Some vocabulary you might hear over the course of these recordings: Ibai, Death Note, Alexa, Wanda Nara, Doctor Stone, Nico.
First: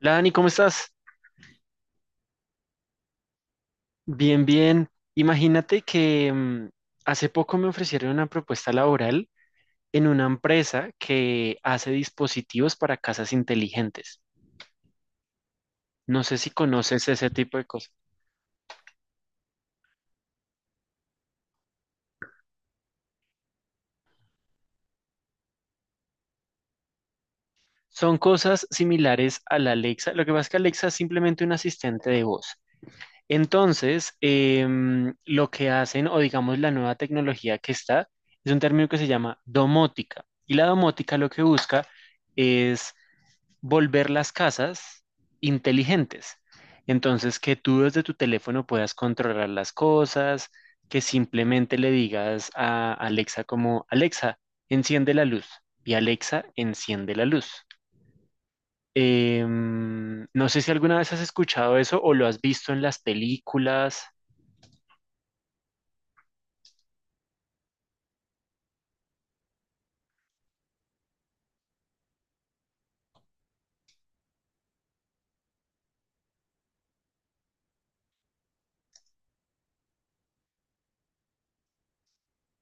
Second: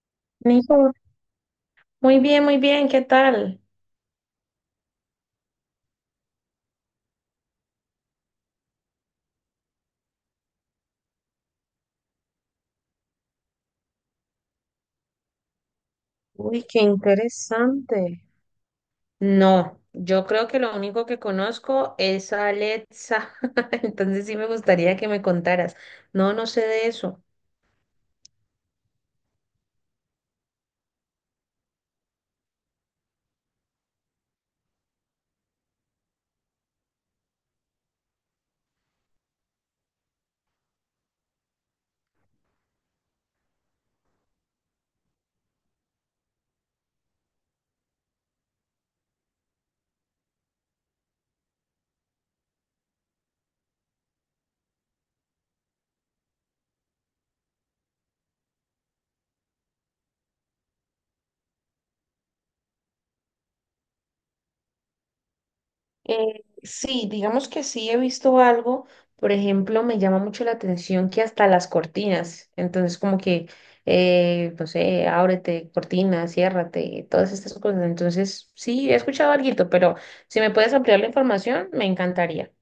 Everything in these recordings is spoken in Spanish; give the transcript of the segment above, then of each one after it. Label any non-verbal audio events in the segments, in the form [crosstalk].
Hola Dani, ¿cómo estás? Nico, muy bien, ¿qué tal? Bien, bien. Imagínate que hace poco me ofrecieron una propuesta laboral en una empresa que hace dispositivos para casas inteligentes. No sé si Uy, qué conoces ese tipo de cosas. interesante. No, yo creo que lo único que conozco es a Alexa, [laughs] entonces sí me gustaría que me contaras. No, no sé de eso. Son cosas similares a la Alexa. Lo que pasa es que Alexa es simplemente un asistente de voz. Entonces, lo que hacen, o digamos la nueva tecnología que está, es un término que se llama domótica. Y la domótica lo que busca es volver las casas inteligentes. Entonces, que tú desde tu teléfono puedas controlar las cosas, que simplemente le digas a Alexa como, Alexa, enciende la luz. Y Alexa, enciende la luz. No sé si alguna vez has escuchado eso o lo has visto en las películas. Sí, digamos que sí he visto algo, por ejemplo, me llama mucho la atención que hasta las cortinas, entonces como que, no sé, ábrete, cortina, ciérrate, todas estas cosas. Entonces sí, he escuchado algo, pero si me puedes ampliar la información, me encantaría.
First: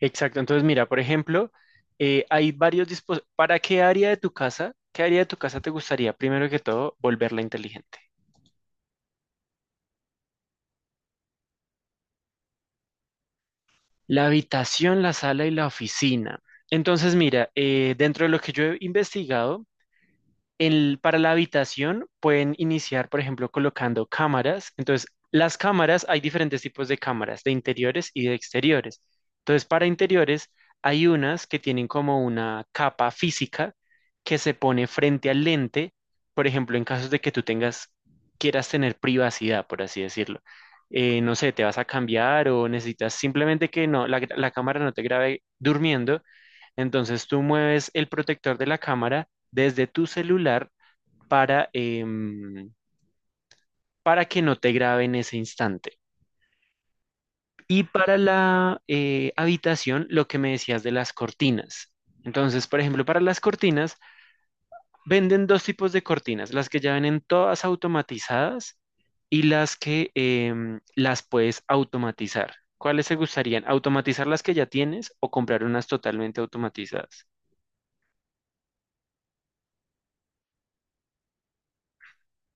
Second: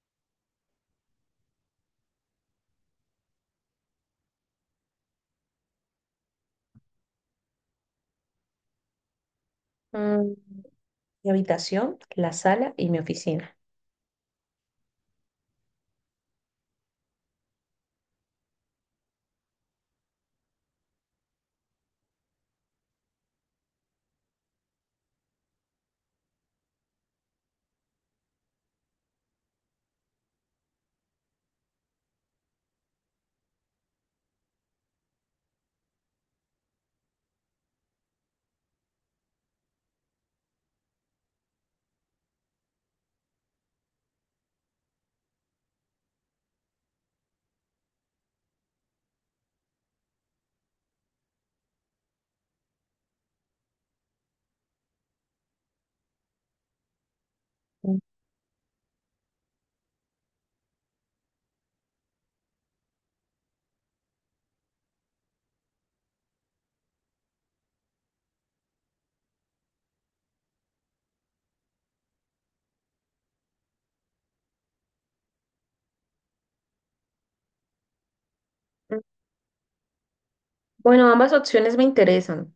Exacto. Entonces, mira, por ejemplo, hay varios dispositivos. ¿Para qué área de tu casa? ¿Qué área de tu casa te gustaría, primero que todo, volverla inteligente? Mm, mi habitación, la sala y mi oficina. La habitación, la sala y la oficina. Entonces, mira, dentro de lo que yo he investigado, para la habitación pueden iniciar, por ejemplo, colocando cámaras. Entonces, las cámaras, hay diferentes tipos de cámaras, de interiores y de exteriores. Entonces, para interiores, hay unas que tienen como una capa física que se pone frente al lente, por ejemplo, en casos de que tú tengas, quieras tener privacidad, por así decirlo. No sé, te vas a cambiar o necesitas simplemente que no, la cámara no te grabe durmiendo. Entonces tú mueves el protector de la cámara desde tu celular para, em, para que no te grabe en ese instante. Y Mm, para la habitación, lo que me decías de las cortinas. Entonces, por ejemplo, para las cortinas, venden dos tipos de cortinas, las que ya vienen todas automatizadas y las que las puedes automatizar. ¿Cuáles te gustarían? ¿Automatizar las que ya tienes o comprar unas totalmente automatizadas? bueno, ambas opciones me interesan.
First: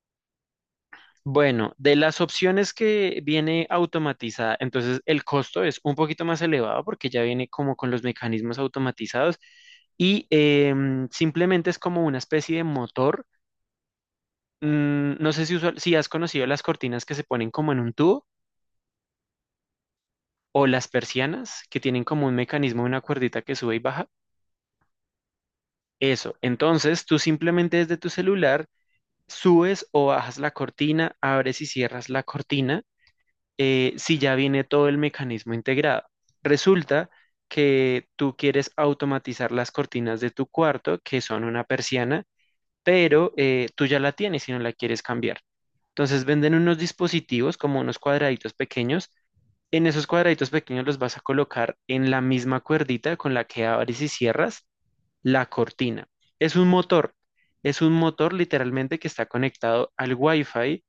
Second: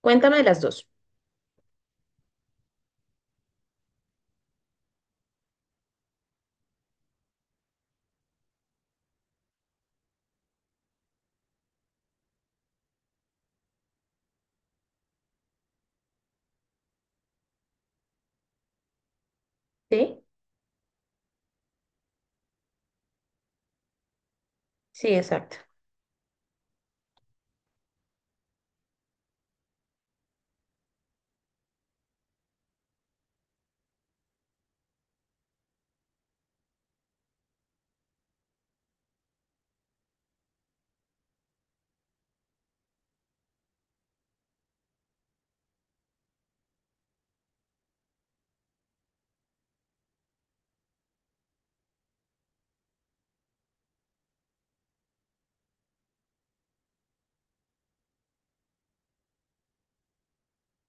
Cuéntame de las dos. Bueno, de las opciones que viene automatizada, entonces el costo es un poquito más elevado porque ya viene como con los mecanismos automatizados y simplemente es como una especie de motor. No sé si, si has conocido las cortinas que se ponen como en un tubo ¿Sí? o las persianas que tienen como un mecanismo, una cuerdita que sube y baja. Sí, exacto. Eso, entonces tú simplemente desde tu celular subes o bajas la cortina, abres y cierras la cortina si ya viene todo el mecanismo integrado. Resulta que tú quieres automatizar las cortinas de tu cuarto, que son una persiana, pero tú ya la tienes y no la quieres cambiar. Entonces venden unos dispositivos como unos cuadraditos pequeños. En esos cuadraditos pequeños los vas a colocar en la misma cuerdita con la que abres y cierras la cortina. Es un motor, es un motor literalmente que está conectado al Wi-Fi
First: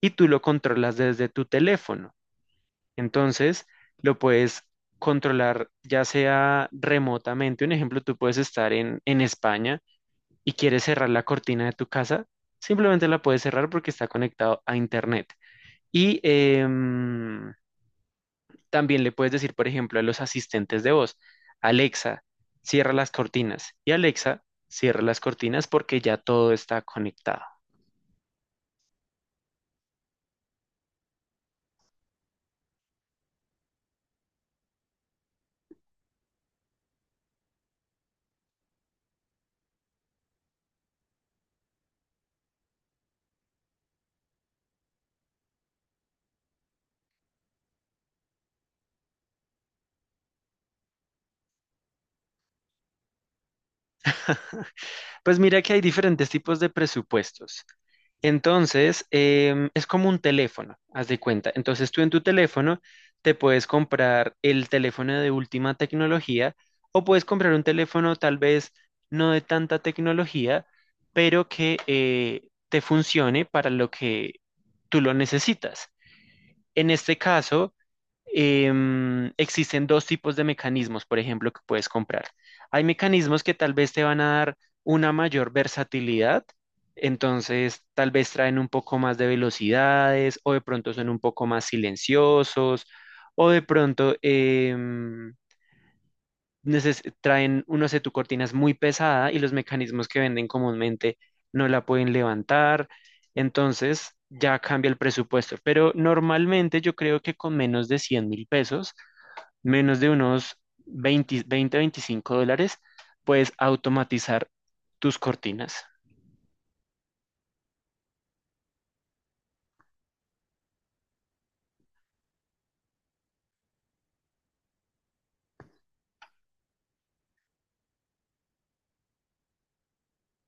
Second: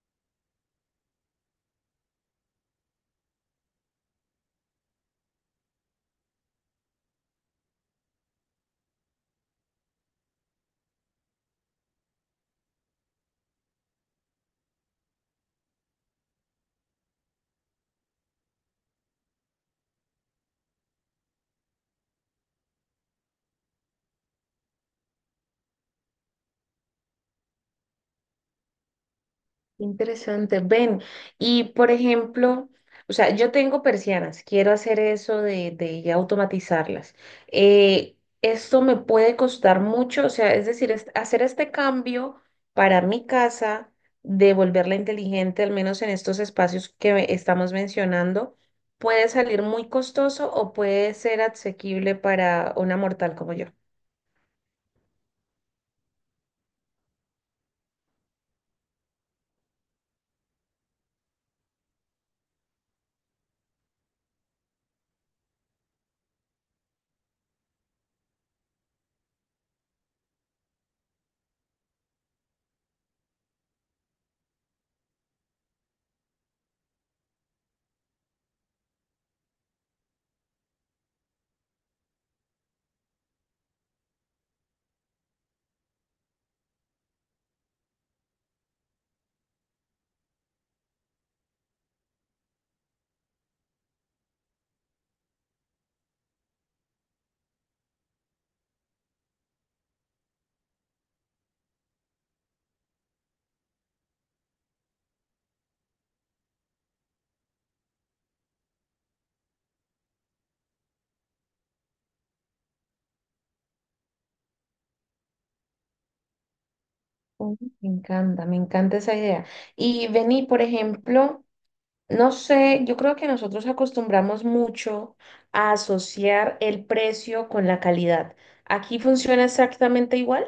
y tú lo controlas desde tu teléfono. Entonces, lo puedes controlar ya sea remotamente. Un ejemplo, tú puedes estar en España y quieres cerrar la cortina de tu casa. Simplemente la puedes cerrar porque está conectado a Internet. Y em, también le puedes decir, por ejemplo, a los asistentes de voz, Alexa, cierra las cortinas. Y Alexa, cierra las cortinas porque ya todo está conectado. Interesante, ven. Y por ejemplo, o sea, yo tengo persianas, quiero hacer eso de, ya automatizarlas. Eh, esto me puede costar mucho, o sea, es decir, hacer este cambio para mi casa, de volverla inteligente, al menos en estos espacios que estamos mencionando, puede salir muy costoso o puede ser asequible para una mortal como yo. Pues mira que hay diferentes tipos de presupuestos. Entonces, es como un teléfono, haz de cuenta. Entonces, tú en tu teléfono te puedes comprar el teléfono de última tecnología o puedes comprar un teléfono tal vez no de tanta tecnología, pero que te funcione para lo que tú lo necesitas. En este caso, existen dos tipos de mecanismos, por ejemplo, que puedes comprar. Hay mecanismos que tal vez te van a dar una mayor versatilidad, entonces tal vez traen un poco más de velocidades o de pronto son un poco más silenciosos o de pronto traen, uno sé, tu cortina es muy pesada y los mecanismos que venden comúnmente no la pueden levantar, entonces ya cambia el presupuesto, pero normalmente yo creo que con menos de 100.000 pesos menos de unos 20, 20, $25, puedes automatizar tus cortinas. Oh, me encanta, me encanta esa idea. Y vení, por ejemplo, no sé, yo creo que nosotros acostumbramos mucho a asociar el precio con la calidad. ¿Aquí funciona exactamente igual?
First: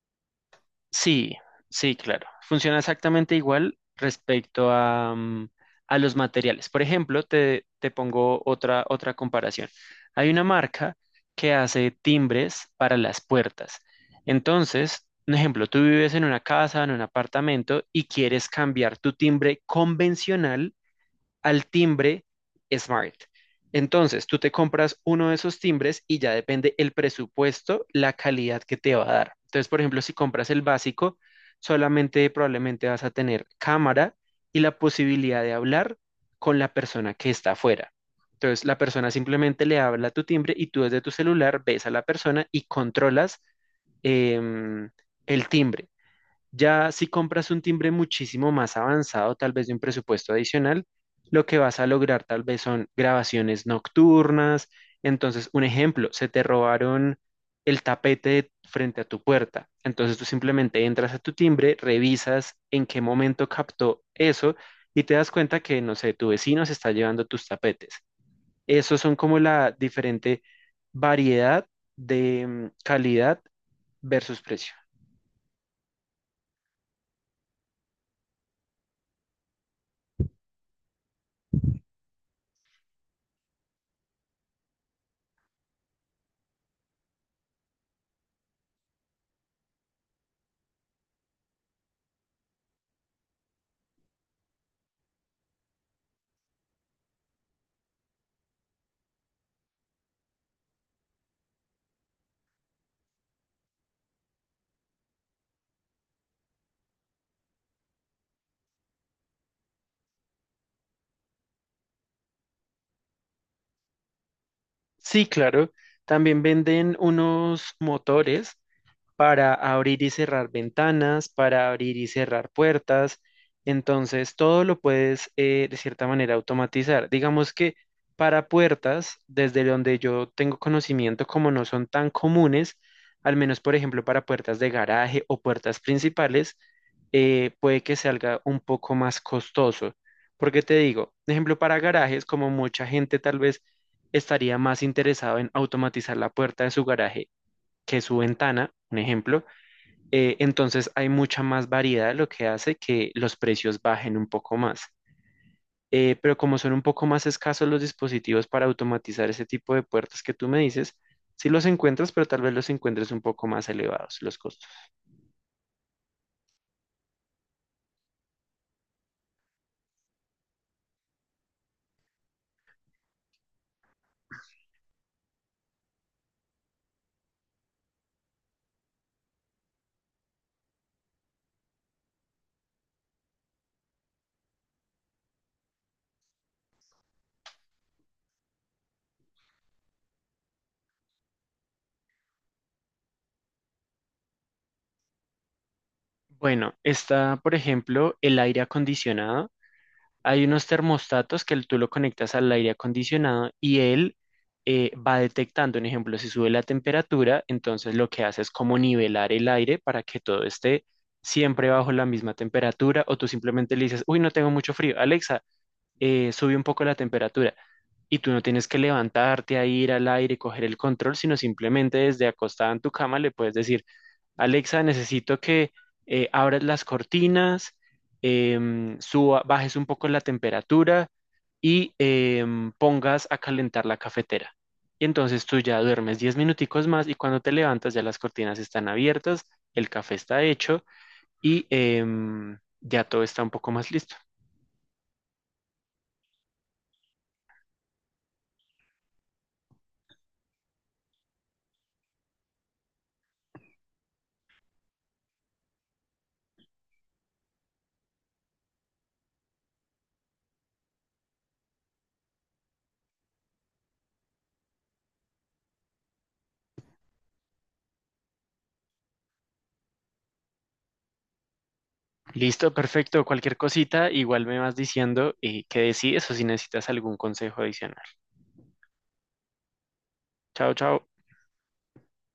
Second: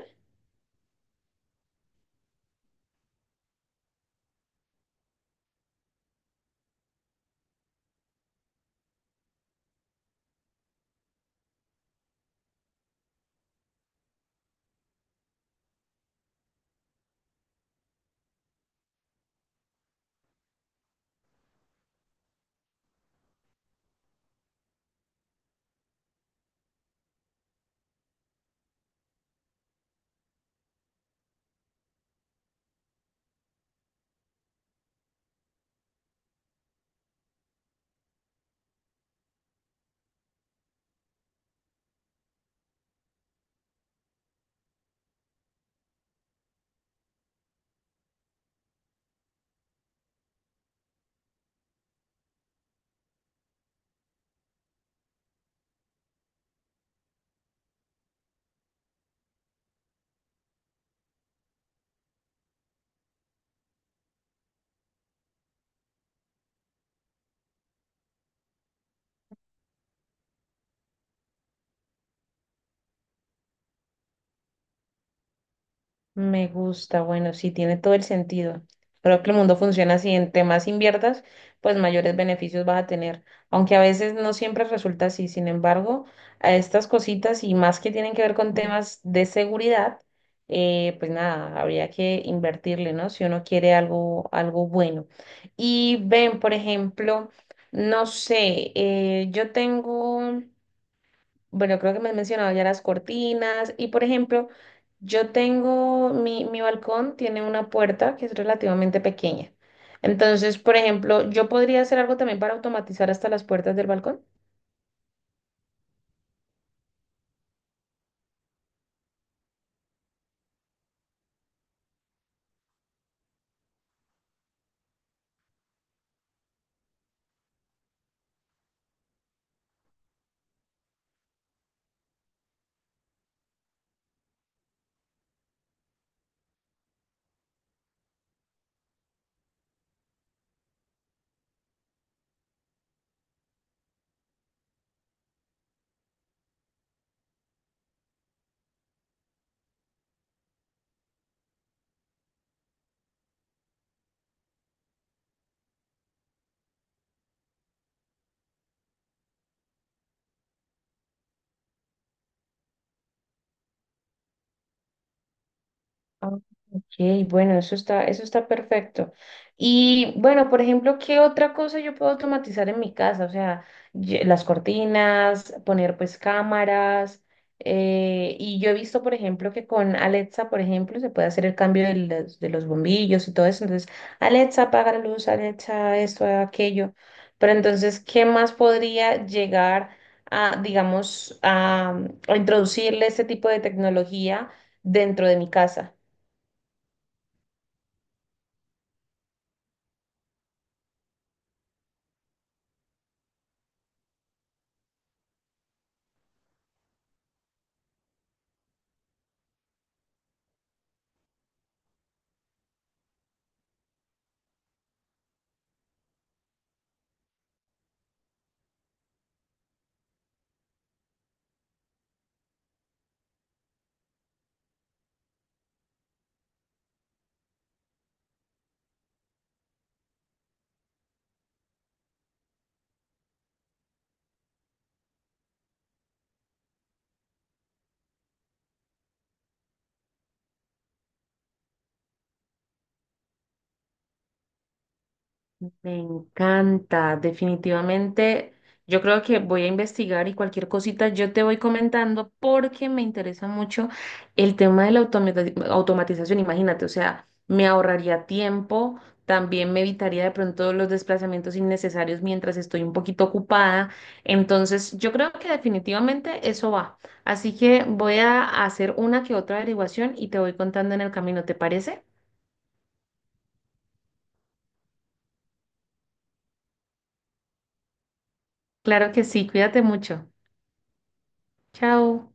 Sí, sí, claro. Funciona exactamente igual respecto a los materiales. Por ejemplo, te pongo otra comparación. Hay una marca que hace timbres para las puertas. Entonces, un ejemplo, tú vives en una casa, en un apartamento y quieres cambiar tu timbre convencional al timbre Smart. Entonces, tú te compras uno de esos timbres y ya depende el presupuesto, la calidad que te va a dar. Entonces, por ejemplo, si compras el básico, solamente probablemente vas a tener cámara y la posibilidad de hablar con la persona que está afuera. Entonces, la persona simplemente le habla a tu timbre y tú desde tu celular ves a la persona y controlas em, el timbre. Ya si compras un timbre muchísimo más avanzado, tal vez de un presupuesto adicional, lo que vas a lograr tal vez son grabaciones nocturnas. Entonces, un ejemplo, se te robaron el tapete frente a tu puerta. Entonces tú simplemente entras a tu timbre, revisas en qué momento captó eso y te das cuenta que, no sé, tu vecino se está llevando tus tapetes. Esos son como la diferente variedad de calidad versus precio. Me gusta, bueno, sí, tiene todo el sentido. Creo que el mundo funciona así, entre más inviertas, pues mayores beneficios vas a tener, aunque a veces no siempre resulta así. Sin embargo, a estas cositas y más que tienen que ver con temas de seguridad, pues nada, habría que invertirle, ¿no? Si uno quiere algo, algo bueno. Y ven, por ejemplo, no sé, yo tengo, bueno, creo que me has mencionado ya las cortinas y, por ejemplo, yo tengo, mi balcón tiene una puerta que es relativamente pequeña. Entonces, por ejemplo, yo podría hacer algo también para automatizar hasta las puertas del balcón. Sí, claro. También venden unos motores para abrir y cerrar ventanas, para abrir y cerrar puertas. Entonces, todo lo puedes de cierta manera automatizar. Digamos que para puertas, desde donde yo tengo conocimiento, como no son tan comunes, al menos por ejemplo para puertas de garaje o puertas principales, puede que salga un poco más costoso. Porque te digo, por ejemplo para garajes, como mucha gente tal vez estaría más interesado en automatizar la puerta de su garaje que su ventana, un ejemplo, entonces hay mucha más variedad, lo que hace que los precios bajen un poco más. Pero como son un poco más escasos los dispositivos para automatizar ese tipo de puertas que tú me dices, sí los encuentras, pero tal vez los encuentres un poco más elevados los costos. Ah, ok, bueno, eso está perfecto. Y bueno, por ejemplo, ¿qué otra cosa yo puedo automatizar en mi casa? O sea, las cortinas, poner pues cámaras. Y yo he visto, por ejemplo, que con Alexa, por ejemplo, se puede hacer el cambio de los bombillos y todo eso. Entonces, Alexa, apaga la luz, Alexa, esto, aquello. Pero entonces, ¿qué más podría llegar a, digamos, a introducirle este tipo de tecnología dentro de mi casa? Bueno, está, por ejemplo, el aire acondicionado. Hay unos termostatos que tú lo conectas al aire acondicionado y él va detectando, un ejemplo, si sube la temperatura, entonces lo que hace es como nivelar el aire para que todo esté siempre bajo la misma temperatura o tú simplemente le dices, uy, no tengo mucho frío, Alexa, sube un poco la temperatura y tú no tienes que levantarte a ir al aire, y coger el control, sino simplemente desde acostada en tu cama le puedes decir, Alexa, necesito que abras las cortinas, bajes un poco la temperatura y pongas a calentar la cafetera. Y entonces tú ya duermes 10 minuticos más y cuando te levantas ya las cortinas están abiertas, el café está hecho y ya todo está un poco más listo. Me encanta, definitivamente. Yo creo que voy a investigar y cualquier cosita yo te voy comentando porque me interesa mucho el tema de la automatización. Imagínate, o sea, me ahorraría tiempo, también me evitaría de pronto los desplazamientos innecesarios mientras estoy un poquito ocupada. Entonces, yo creo que definitivamente eso va. Así que voy a hacer una que otra averiguación y te voy contando en el camino, ¿te parece? Listo, perfecto. Cualquier cosita, igual me vas diciendo qué decides o si necesitas algún consejo adicional. Claro que sí, cuídate mucho. Chao, chao. Chao.